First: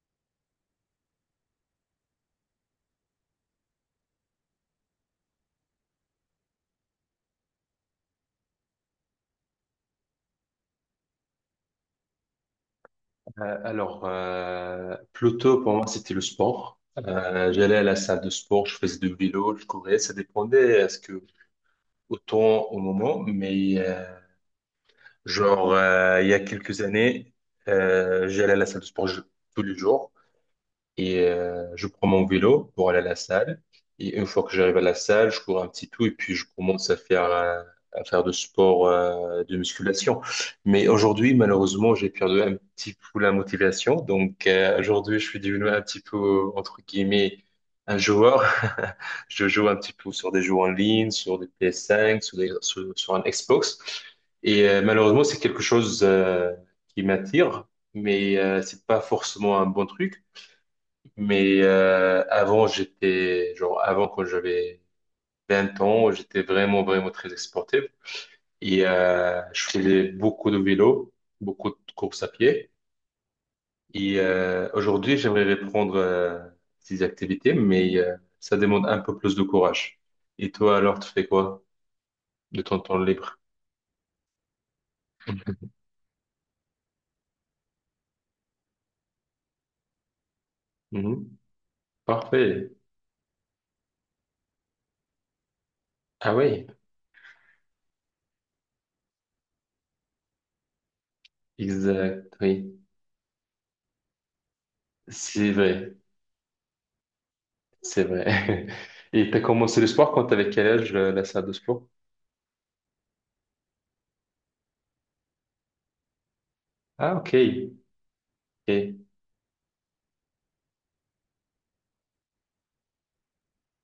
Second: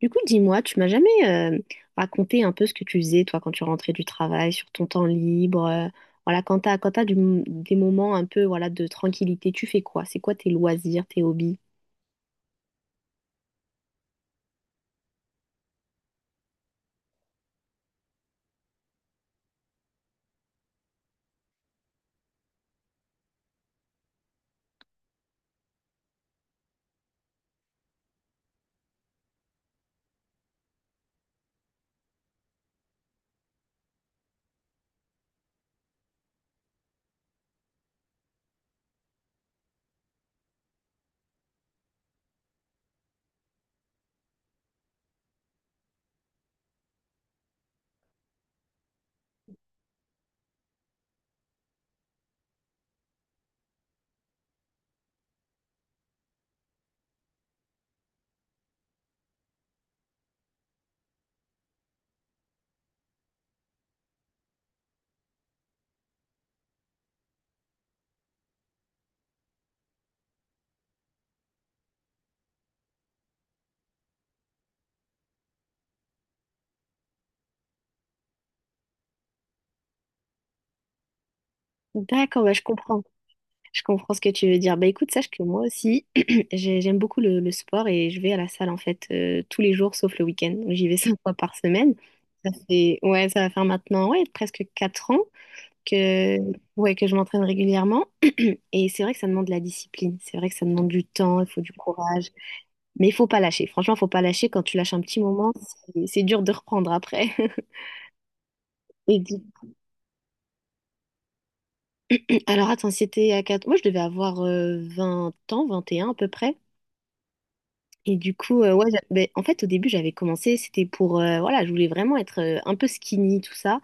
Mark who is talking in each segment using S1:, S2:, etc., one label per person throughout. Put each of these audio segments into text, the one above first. S1: Du coup, dis-moi, tu m'as jamais raconté un peu ce que tu faisais, toi, quand tu rentrais du travail, sur ton temps libre, voilà, quand t'as des moments un peu, voilà, de tranquillité, tu fais quoi? C'est quoi tes loisirs, tes hobbies?
S2: Alors, plutôt pour moi, c'était le sport. J'allais à la salle de sport, je faisais du vélo, je courais, ça dépendait à ce que autant au moment, mais genre il y a quelques années, j'allais à la salle de sport tous les jours. Et je prends mon vélo pour aller à la salle. Et une fois que j'arrive à la salle, je cours un petit tout et puis je commence à faire de sport, de musculation. Mais aujourd'hui, malheureusement, j'ai perdu un petit peu la motivation. Donc aujourd'hui, je suis devenu un petit peu, entre guillemets, un joueur. Je joue un petit peu sur des jeux en ligne, sur des PS5, sur un Xbox. Et malheureusement, c'est quelque chose qui m'attire, mais c'est pas forcément un bon truc. Mais avant quand j'avais 20 ans, j'étais vraiment, vraiment très sportif. Et je faisais beaucoup de vélo, beaucoup de courses à pied. Et aujourd'hui, j'aimerais reprendre ces activités, mais ça demande un peu plus de courage. Et toi, alors, tu fais quoi
S1: D'accord, bah, je
S2: de ton temps
S1: comprends.
S2: libre?
S1: Je comprends ce que tu veux dire. Bah écoute, sache que moi aussi, j'aime beaucoup le sport et je vais à la salle en fait tous les jours sauf le week-end. Donc, j'y vais cinq fois
S2: Mhm.
S1: par semaine. Ça
S2: Parfait.
S1: fait, ouais, ça va faire maintenant ouais, presque quatre ans
S2: Ah
S1: que,
S2: oui,
S1: ouais, que je m'entraîne régulièrement. Et c'est vrai que ça demande de la discipline, c'est vrai que ça demande du temps, il faut du courage,
S2: exact, oui.
S1: mais il faut pas lâcher. Franchement, il faut pas lâcher. Quand tu lâches un petit moment,
S2: C'est vrai,
S1: c'est dur de reprendre après.
S2: c'est vrai.
S1: Et
S2: Et tu as commencé le sport quand tu avais quel âge, la salle de sport?
S1: alors attends, si c'était à 4. Moi, je devais avoir 20 ans, 21 à peu près.
S2: Ah, ok.
S1: Et du coup, ouais,
S2: Ok.
S1: ben, en fait, au début, j'avais commencé, c'était pour, voilà, je voulais vraiment être un peu skinny, tout ça.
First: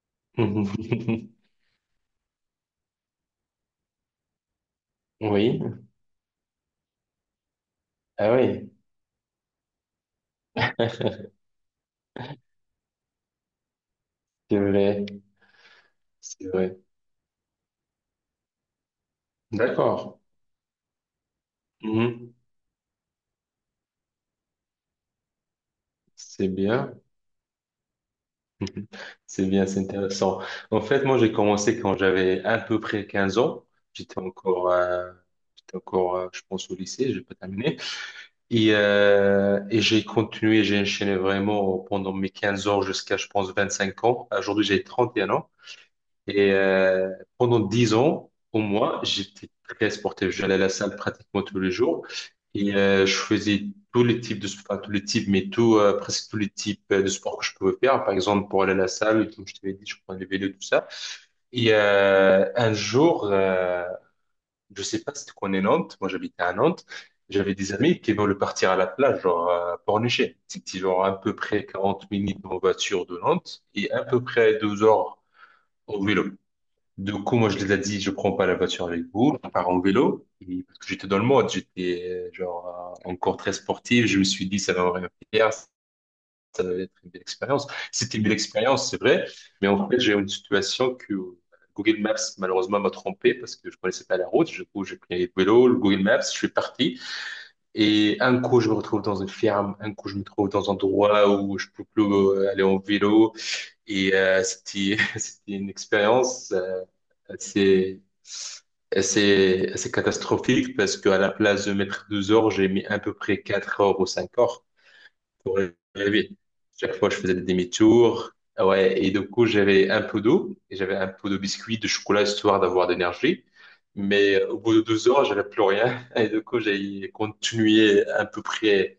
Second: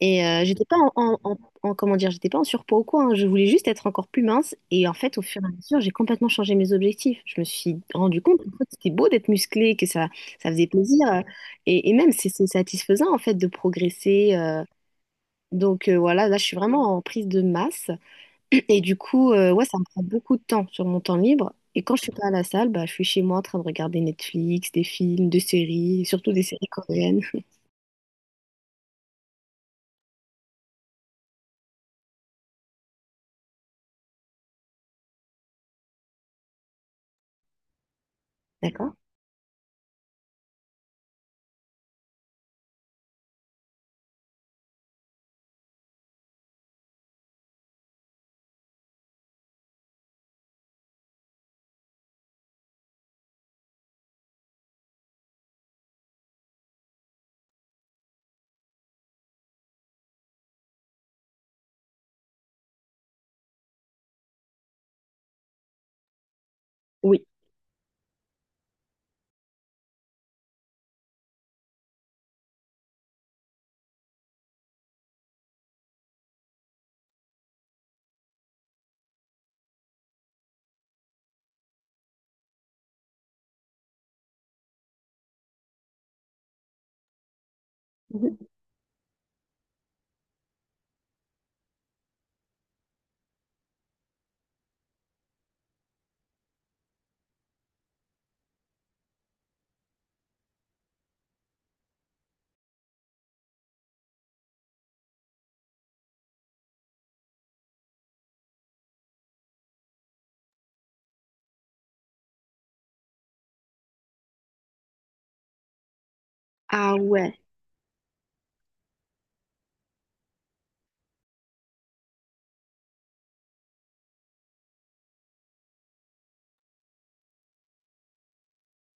S1: Et j'étais pas comment dire, j'étais pas en surpoids ou quoi, hein. Je voulais juste être encore plus mince. Et en fait, au fur et à
S2: Oui,
S1: mesure, j'ai complètement changé mes objectifs. Je me suis rendu
S2: ah
S1: compte que
S2: oui,
S1: c'était beau d'être musclé, que ça faisait plaisir. Et même, c'est satisfaisant en fait de progresser.
S2: c'est vrai,
S1: Donc voilà, là, je
S2: c'est
S1: suis
S2: vrai.
S1: vraiment en prise de masse. Et du coup, ouais, ça me prend
S2: D'accord.
S1: beaucoup de temps sur mon temps libre. Et quand je suis pas à
S2: Mhm.
S1: la salle, bah, je suis chez moi en train de regarder Netflix, des films, des séries, surtout des
S2: C'est
S1: séries
S2: bien.
S1: coréennes.
S2: Mhm. C'est bien, c'est intéressant. En fait, moi, j'ai commencé quand j'avais à peu près 15 ans. J'étais encore, euh, j'étais encore, je pense, au lycée, j'ai pas terminé. Et,
S1: D'accord?
S2: euh, et j'ai continué, j'ai enchaîné vraiment pendant mes 15 ans jusqu'à, je pense, 25 ans. Aujourd'hui, j'ai 31 ans. Et pendant 10 ans, au moins, j'étais très sportif. J'allais à la salle pratiquement tous les jours et je faisais tous les types de sport, tous les types, mais presque tous les types de sport que je pouvais faire. Par exemple, pour aller à la salle, comme je t'avais dit, je prenais le vélo, tout ça. Et un jour, je sais pas si tu connais Nantes, moi j'habitais à Nantes,
S1: Oui.
S2: j'avais des amis qui voulaient partir à la plage, genre Pornichet. C'était genre à peu près 40 minutes en voiture de Nantes et à peu près 2 heures au vélo. Du coup, moi, je les ai dit, je prends pas la voiture avec vous, je pars en vélo. Et parce que j'étais dans le mode, j'étais genre encore très sportif. Je me suis dit, ça va être une belle expérience. C'était une belle
S1: Mhm.
S2: expérience, c'est vrai. Mais en fait, j'ai eu une situation que Google Maps, malheureusement, m'a trompé parce que je connaissais pas la route. Du coup, j'ai pris le vélo, le Google Maps, je suis parti. Et un coup, je me retrouve dans une ferme. Un coup, je me trouve dans un endroit où je peux plus aller en vélo. Et c'était c'était une expérience assez, assez, assez catastrophique parce qu'à la place de mettre 12 heures, j'ai mis à peu près 4 heures ou 5 heures pour y arriver.
S1: Ah
S2: Chaque fois, je
S1: ouais.
S2: faisais des demi-tours. Ah ouais, et du coup, j'avais un peu d'eau et j'avais un peu de biscuits, de chocolat, histoire d'avoir de l'énergie. Mais au bout de 12 heures, j'avais plus rien. Et du coup, j'ai continué à peu près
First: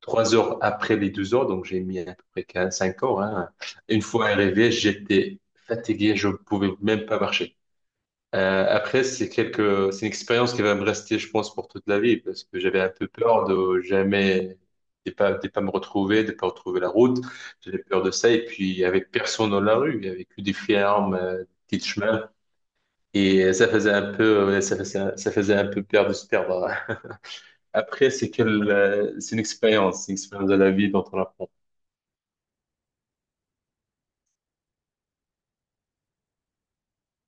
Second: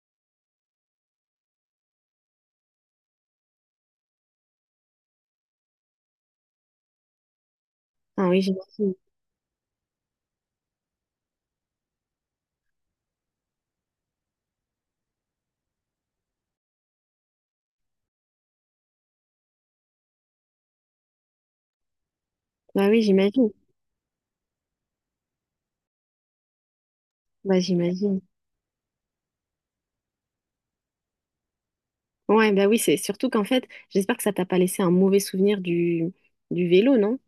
S2: 3 heures après les 12 heures, donc j'ai mis à peu près 15, 5 heures. Hein. Une fois arrivé, j'étais fatigué, je pouvais même pas marcher.
S1: Ah oui, j'imagine.
S2: Après, c'est une expérience qui va me rester, je pense, pour toute la vie, parce que j'avais un peu peur de jamais, de pas me retrouver, de pas retrouver la route. J'avais peur de ça, et puis il y avait personne dans la rue, il y avait que des fermes, des petits chemins,
S1: Bah oui, j'imagine.
S2: et ça faisait un peu, ouais, ça faisait un peu peur de se perdre.
S1: Bah
S2: Après,
S1: j'imagine.
S2: c'est une expérience de la vie dont on apprend.
S1: Ouais, bah oui, c'est surtout qu'en fait, j'espère que ça t'a pas laissé un mauvais souvenir du vélo, non?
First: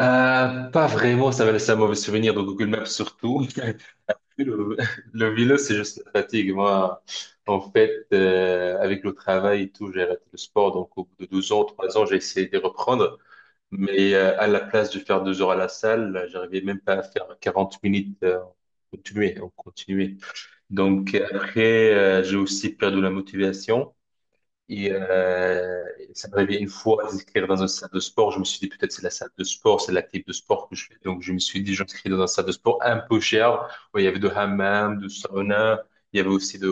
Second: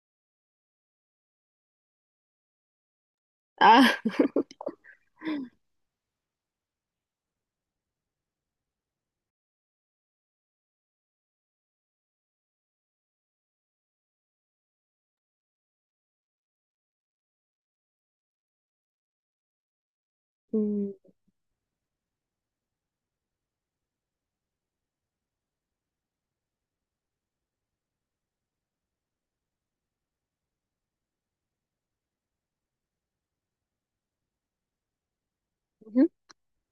S2: Pas vraiment, ça m'a laissé un mauvais souvenir de Google Maps surtout.
S1: Ah!
S2: Le, le vélo, c'est juste la fatigue. Moi, en fait, avec le travail et tout, j'ai arrêté le sport. Donc, au bout de 12 ans, 3 ans, j'ai essayé de reprendre. Mais à la place de faire 2 heures à la salle, j'arrivais même pas à faire 40 minutes en continuer.
S1: Mhm.
S2: Donc, après, j'ai aussi perdu la motivation. Et ça m'est arrivé une fois d'inscrire dans une salle de sport. Je me suis dit, peut-être c'est la salle de sport, c'est l'activité de sport que je fais. Donc, je me suis dit, j'inscris dans une salle de sport un peu chère, où il y avait de hammam, de sauna. Il y avait aussi de,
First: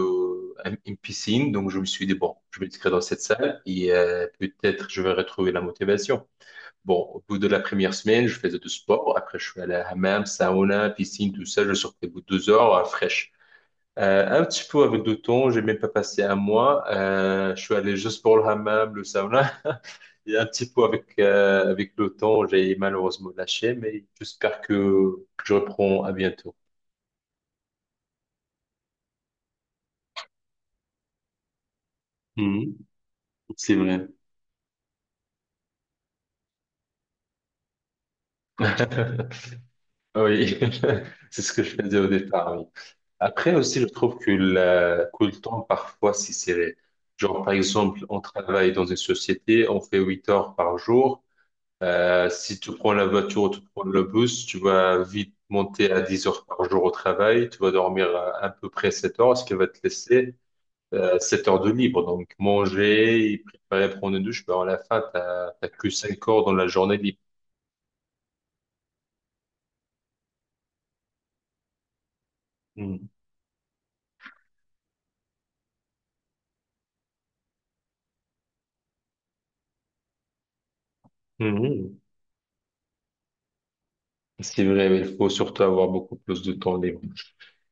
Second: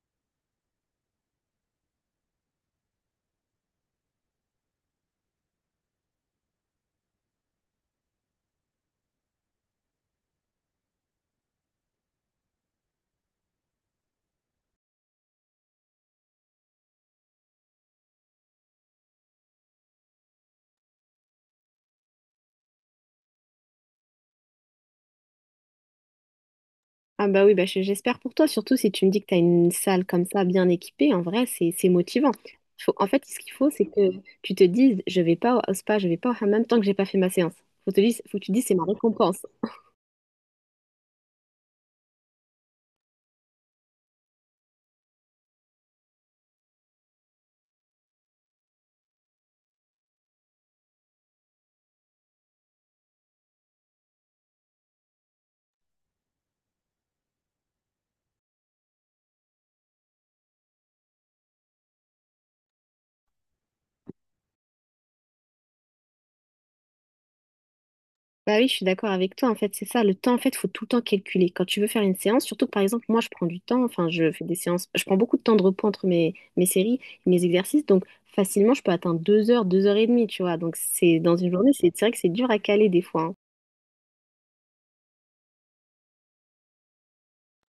S2: une piscine. Donc, je me suis dit, bon, je vais m'inscrire dans cette salle et peut-être je vais retrouver la motivation. Bon, au bout de la première semaine, je faisais du sport. Après, je suis allé à hammam, sauna, piscine, tout ça. Je sortais au bout de 2 heures, fraîche. Un petit peu avec le temps, j'ai même pas passé un mois. Je suis allé juste pour le hammam, le sauna. Et un petit peu avec le temps, j'ai malheureusement lâché, mais j'espère que je reprends à bientôt.
S1: Ah bah oui, j'espère pour toi, surtout si tu me dis que tu as une salle comme ça bien équipée, en vrai, c'est motivant.
S2: Mhm.
S1: En fait, ce qu'il faut,
S2: C'est
S1: c'est
S2: vrai.
S1: que tu te dises, je vais pas au spa, je vais pas au hammam tant que j'ai pas fait ma séance. Faut que tu te dises, c'est ma récompense.
S2: Oui, c'est ce que je faisais au départ. Oui. Après aussi, je trouve que, que le temps parfois si serré. Genre, par exemple, on travaille dans une société, on fait 8 heures par jour. Si tu prends la voiture ou tu prends le bus, tu vas vite monter à 10 heures par jour au travail, tu vas dormir à peu près 7 heures, ce qui va te laisser 7 heures de libre. Donc manger, préparer, prendre une douche, ben à la fin, t'as que 5 heures dans la journée libre.
S1: Bah oui, je suis d'accord avec toi. En fait, c'est ça. Le temps, en fait, faut tout le temps calculer. Quand tu veux faire une séance, surtout que par exemple,
S2: Mhm.
S1: moi, je prends du temps. Enfin, je fais des séances. Je prends beaucoup de temps de repos entre mes séries et mes exercices. Donc, facilement, je peux atteindre deux heures et demie, tu vois. Donc, c'est dans une journée, c'est
S2: Mhm.
S1: c'est vrai que c'est dur à caler des fois, hein.
S2: C'est vrai, mais il faut surtout avoir beaucoup plus de temps libre.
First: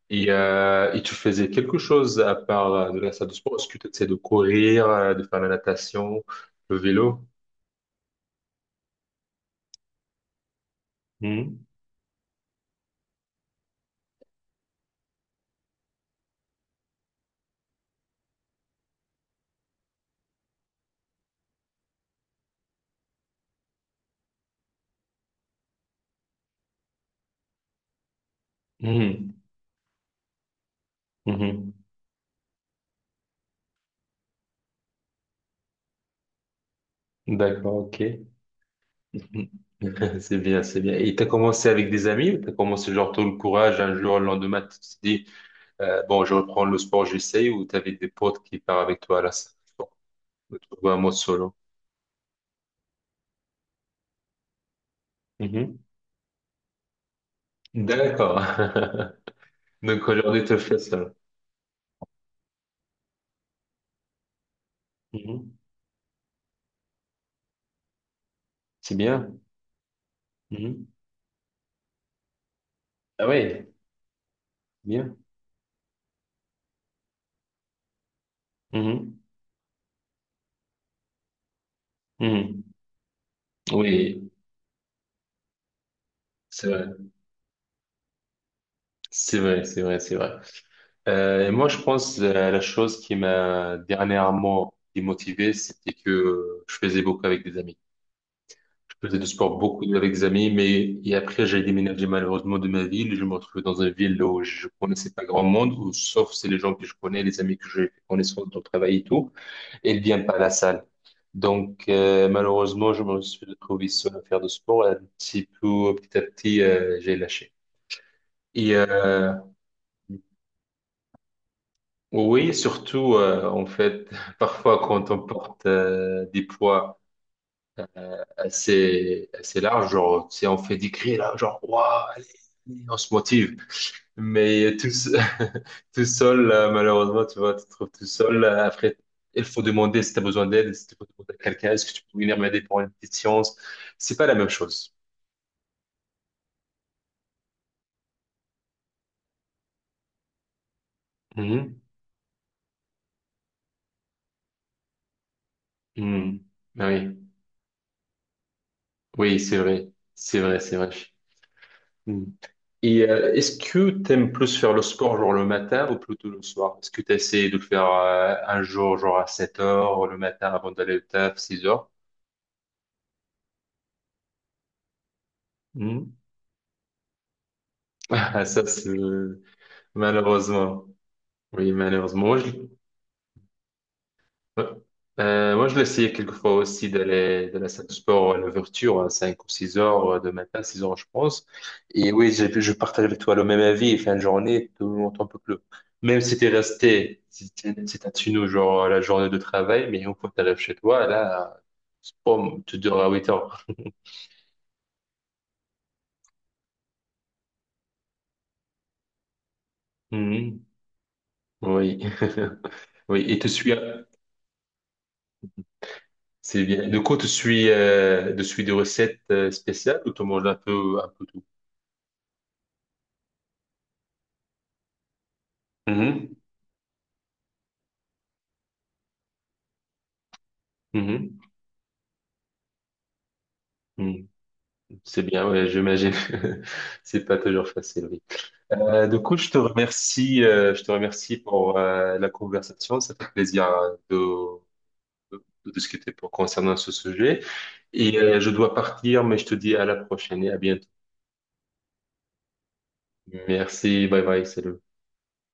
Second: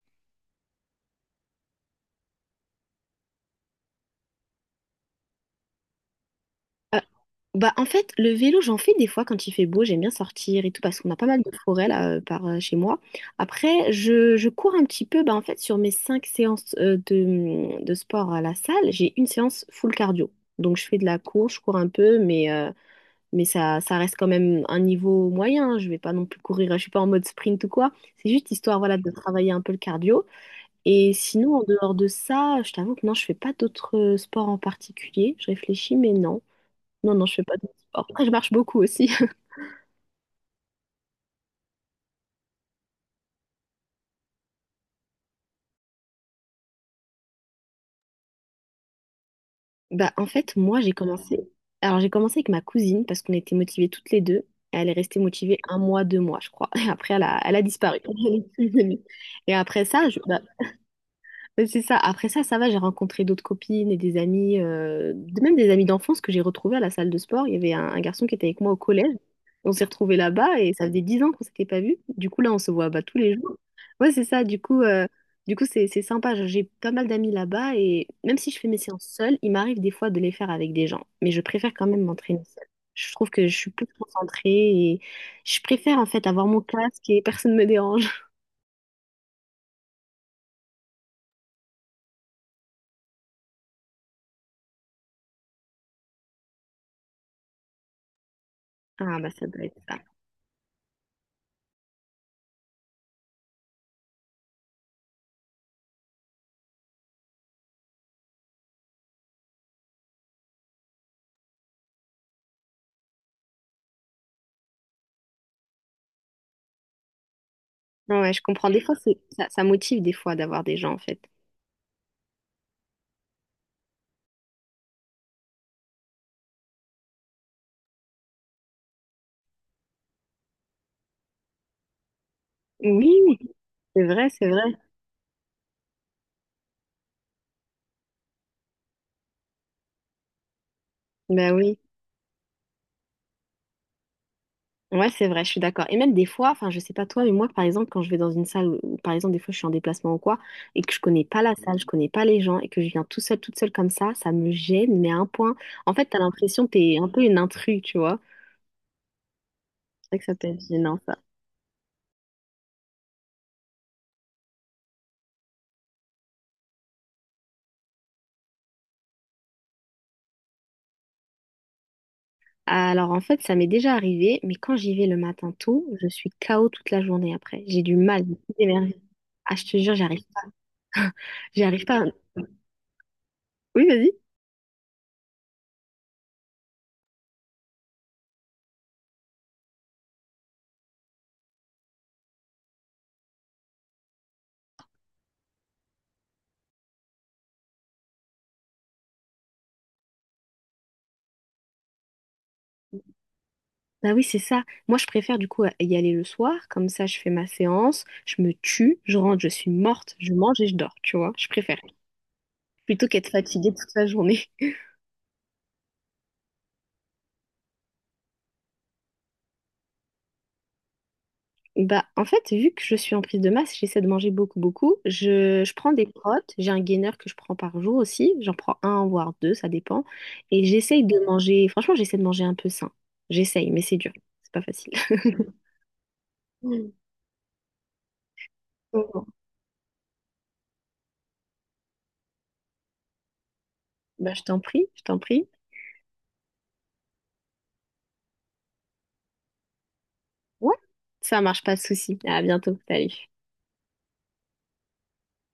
S2: Et tu faisais quelque chose à part de la salle de sport? Est-ce que tu essaies de courir, de faire la natation, le
S1: Euh,
S2: vélo?
S1: bah, en fait, le vélo, j'en fais des fois quand il fait beau, j'aime bien sortir et tout, parce qu'on a pas mal de
S2: Mhm.
S1: forêts là, par, chez moi. Après, je cours un petit peu, bah, en fait, sur mes cinq séances de sport à la salle, j'ai une séance full cardio. Donc, je fais de la course, je cours un peu, mais, ça, ça reste quand même un niveau moyen, hein. Je vais pas non plus courir, je suis pas en mode sprint ou quoi. C'est juste histoire, voilà, de
S2: Mhm.
S1: travailler un peu le cardio. Et sinon, en
S2: Mhm.
S1: dehors de ça, je t'avoue que non, je fais pas d'autres sports en particulier. Je réfléchis, mais non. Non, non, je fais pas de
S2: D'accord, ok.
S1: sport. Après, je marche beaucoup aussi.
S2: C'est bien, c'est bien. Et t'as commencé avec des amis ou t'as commencé genre tout le courage un jour, le lendemain, tu te dis, bon, je reprends le sport, j'essaye, ou t'avais des potes qui partent avec toi à la salle,
S1: Bah, en fait,
S2: ou tu
S1: moi, j'ai
S2: vois un mode
S1: commencé.
S2: solo.
S1: Alors, j'ai commencé avec ma cousine parce qu'on était motivées toutes les deux. Elle est restée motivée un
S2: Mhm.
S1: mois, deux mois, je crois. Et après, elle a disparu. Elle
S2: D'accord.
S1: est plus venue. Et après ça,
S2: Donc aujourd'hui, tu le fais seul.
S1: mais c'est ça. Après ça, ça va, j'ai rencontré d'autres copines et des amis, même
S2: Mhm.
S1: des amis d'enfance que j'ai retrouvés à la salle de sport. Il y avait un garçon qui était avec moi au
S2: C'est
S1: collège.
S2: bien.
S1: On s'est retrouvés là-bas et ça
S2: Mhm.
S1: faisait dix ans qu'on s'était pas vus. Du coup, là, on se voit bah, tous
S2: Ah
S1: les jours.
S2: oui,
S1: Ouais, c'est ça.
S2: bien.
S1: Du coup, c'est sympa. Genre, j'ai pas mal d'amis là-bas et même si je fais mes séances
S2: Mhm.
S1: seule, il m'arrive des fois de les faire avec des gens. Mais je préfère quand même m'entraîner seule.
S2: Mhm.
S1: Je trouve que je suis plus
S2: Oui,
S1: concentrée et je préfère en fait avoir mon
S2: c'est vrai.
S1: casque et personne ne me dérange.
S2: C'est vrai, c'est vrai, c'est vrai. Et moi, je pense la chose qui m'a dernièrement démotivé, c'était que je faisais beaucoup avec des amis. Je
S1: Ah
S2: faisais du
S1: bah ça
S2: sport
S1: doit être
S2: beaucoup
S1: ça.
S2: avec des amis, mais et après, j'ai déménagé malheureusement de ma ville. Je me retrouvais dans une ville où je connaissais pas grand monde, où, sauf c'est les gens que je connais, les amis que j'ai fait connaissance dans le travail et tout, et ils viennent pas à la salle. Donc, malheureusement, je me suis retrouvé seul à faire du sport. Et un petit peu, petit à petit, j'ai lâché.
S1: Ouais, je comprends.
S2: Et
S1: Des fois, ça motive des fois d'avoir des gens, en fait.
S2: oui, surtout en fait, parfois quand on porte des poids assez assez larges, genre tu sais, on fait des cris là, genre waouh, allez, allez, on se
S1: Oui,
S2: motive.
S1: c'est vrai, c'est vrai.
S2: Mais tout seul, malheureusement, tu vois, tu te trouves tout seul. Après, il faut demander si tu as besoin d'aide, si tu peux demander à
S1: Ben
S2: quelqu'un,
S1: oui.
S2: est-ce que tu peux venir m'aider pour une petite séance? C'est pas la même chose.
S1: Ouais, c'est vrai, je suis d'accord. Et même des fois, enfin, je sais pas toi, mais moi, par exemple, quand je vais dans une salle, où, par exemple, des fois, je suis en déplacement ou quoi, et que je connais pas la salle,
S2: Mhm.
S1: je connais pas les gens, et que je viens tout seul, toute seule comme ça me gêne, mais à un point. En fait, t'as
S2: Mhm.
S1: l'impression que
S2: Ah
S1: t'es un peu
S2: oui,
S1: une intrus, tu vois.
S2: oui, c'est vrai,
S1: C'est vrai que ça
S2: c'est
S1: peut
S2: vrai,
S1: être
S2: c'est vrai.
S1: gênant, ça.
S2: Mmh. Et est-ce que t'aimes plus faire le sport genre le matin ou plutôt le soir? Est-ce que tu essaies de le faire un jour genre à 7 heures le matin avant d'aller au taf, 6 heures?
S1: Alors, en fait, ça m'est déjà arrivé, mais quand j'y vais le matin tôt,
S2: Hmm.
S1: je suis KO toute la journée après. J'ai du mal, j'ai
S2: Ah,
S1: des
S2: ça c'est
S1: énergies. Ah, je te jure, j'arrive pas.
S2: malheureusement. Oui,
S1: J'arrive pas.
S2: malheureusement.
S1: Oui, vas-y.
S2: Ouais. Moi, je l'essayais quelquefois aussi d'aller de la salle de sport à l'ouverture, à 5 ou 6 heures de matin, 6 heures, je pense. Et oui, j'ai je partage avec toi le même avis. Fin de journée, tout le monde un peu plus. Même si t'es resté, si t'es si t'as tenu au genre la journée de travail, mais une fois que t'arrives chez toi, là, boum, tu dors à 8 heures.
S1: Bah oui, c'est ça. Moi, je préfère du coup y aller le soir, comme ça je fais ma séance, je me tue, je rentre, je suis morte, je mange
S2: Mhm.
S1: et je dors, tu vois. Je préfère,
S2: Oui.
S1: plutôt
S2: Oui.
S1: qu'être fatiguée toute la journée.
S2: C'est bien. Du coup, tu suis des recettes spéciales ou tu manges un peu tout?
S1: Bah en fait, vu que je suis en prise de masse, j'essaie de manger beaucoup, beaucoup. Je prends des protes, j'ai un gainer que je prends par jour aussi, j'en prends un, voire deux, ça dépend. Et j'essaye de
S2: Mhm.
S1: manger, franchement, j'essaie de manger un peu sain. J'essaye, mais c'est dur,
S2: Mhm.
S1: c'est pas facile.
S2: C'est bien, ouais, j'imagine. C'est pas toujours facile, oui. Du
S1: Bon,
S2: coup, je te remercie pour la conversation. Ça fait plaisir hein,
S1: bah je t'en prie, je t'en prie.
S2: de discuter concernant ce sujet. Et je dois partir, mais je te dis à la prochaine et à
S1: Ouais,
S2: bientôt.
S1: ça marche, pas de souci. À bientôt, salut.
S2: Merci, bye bye, salut.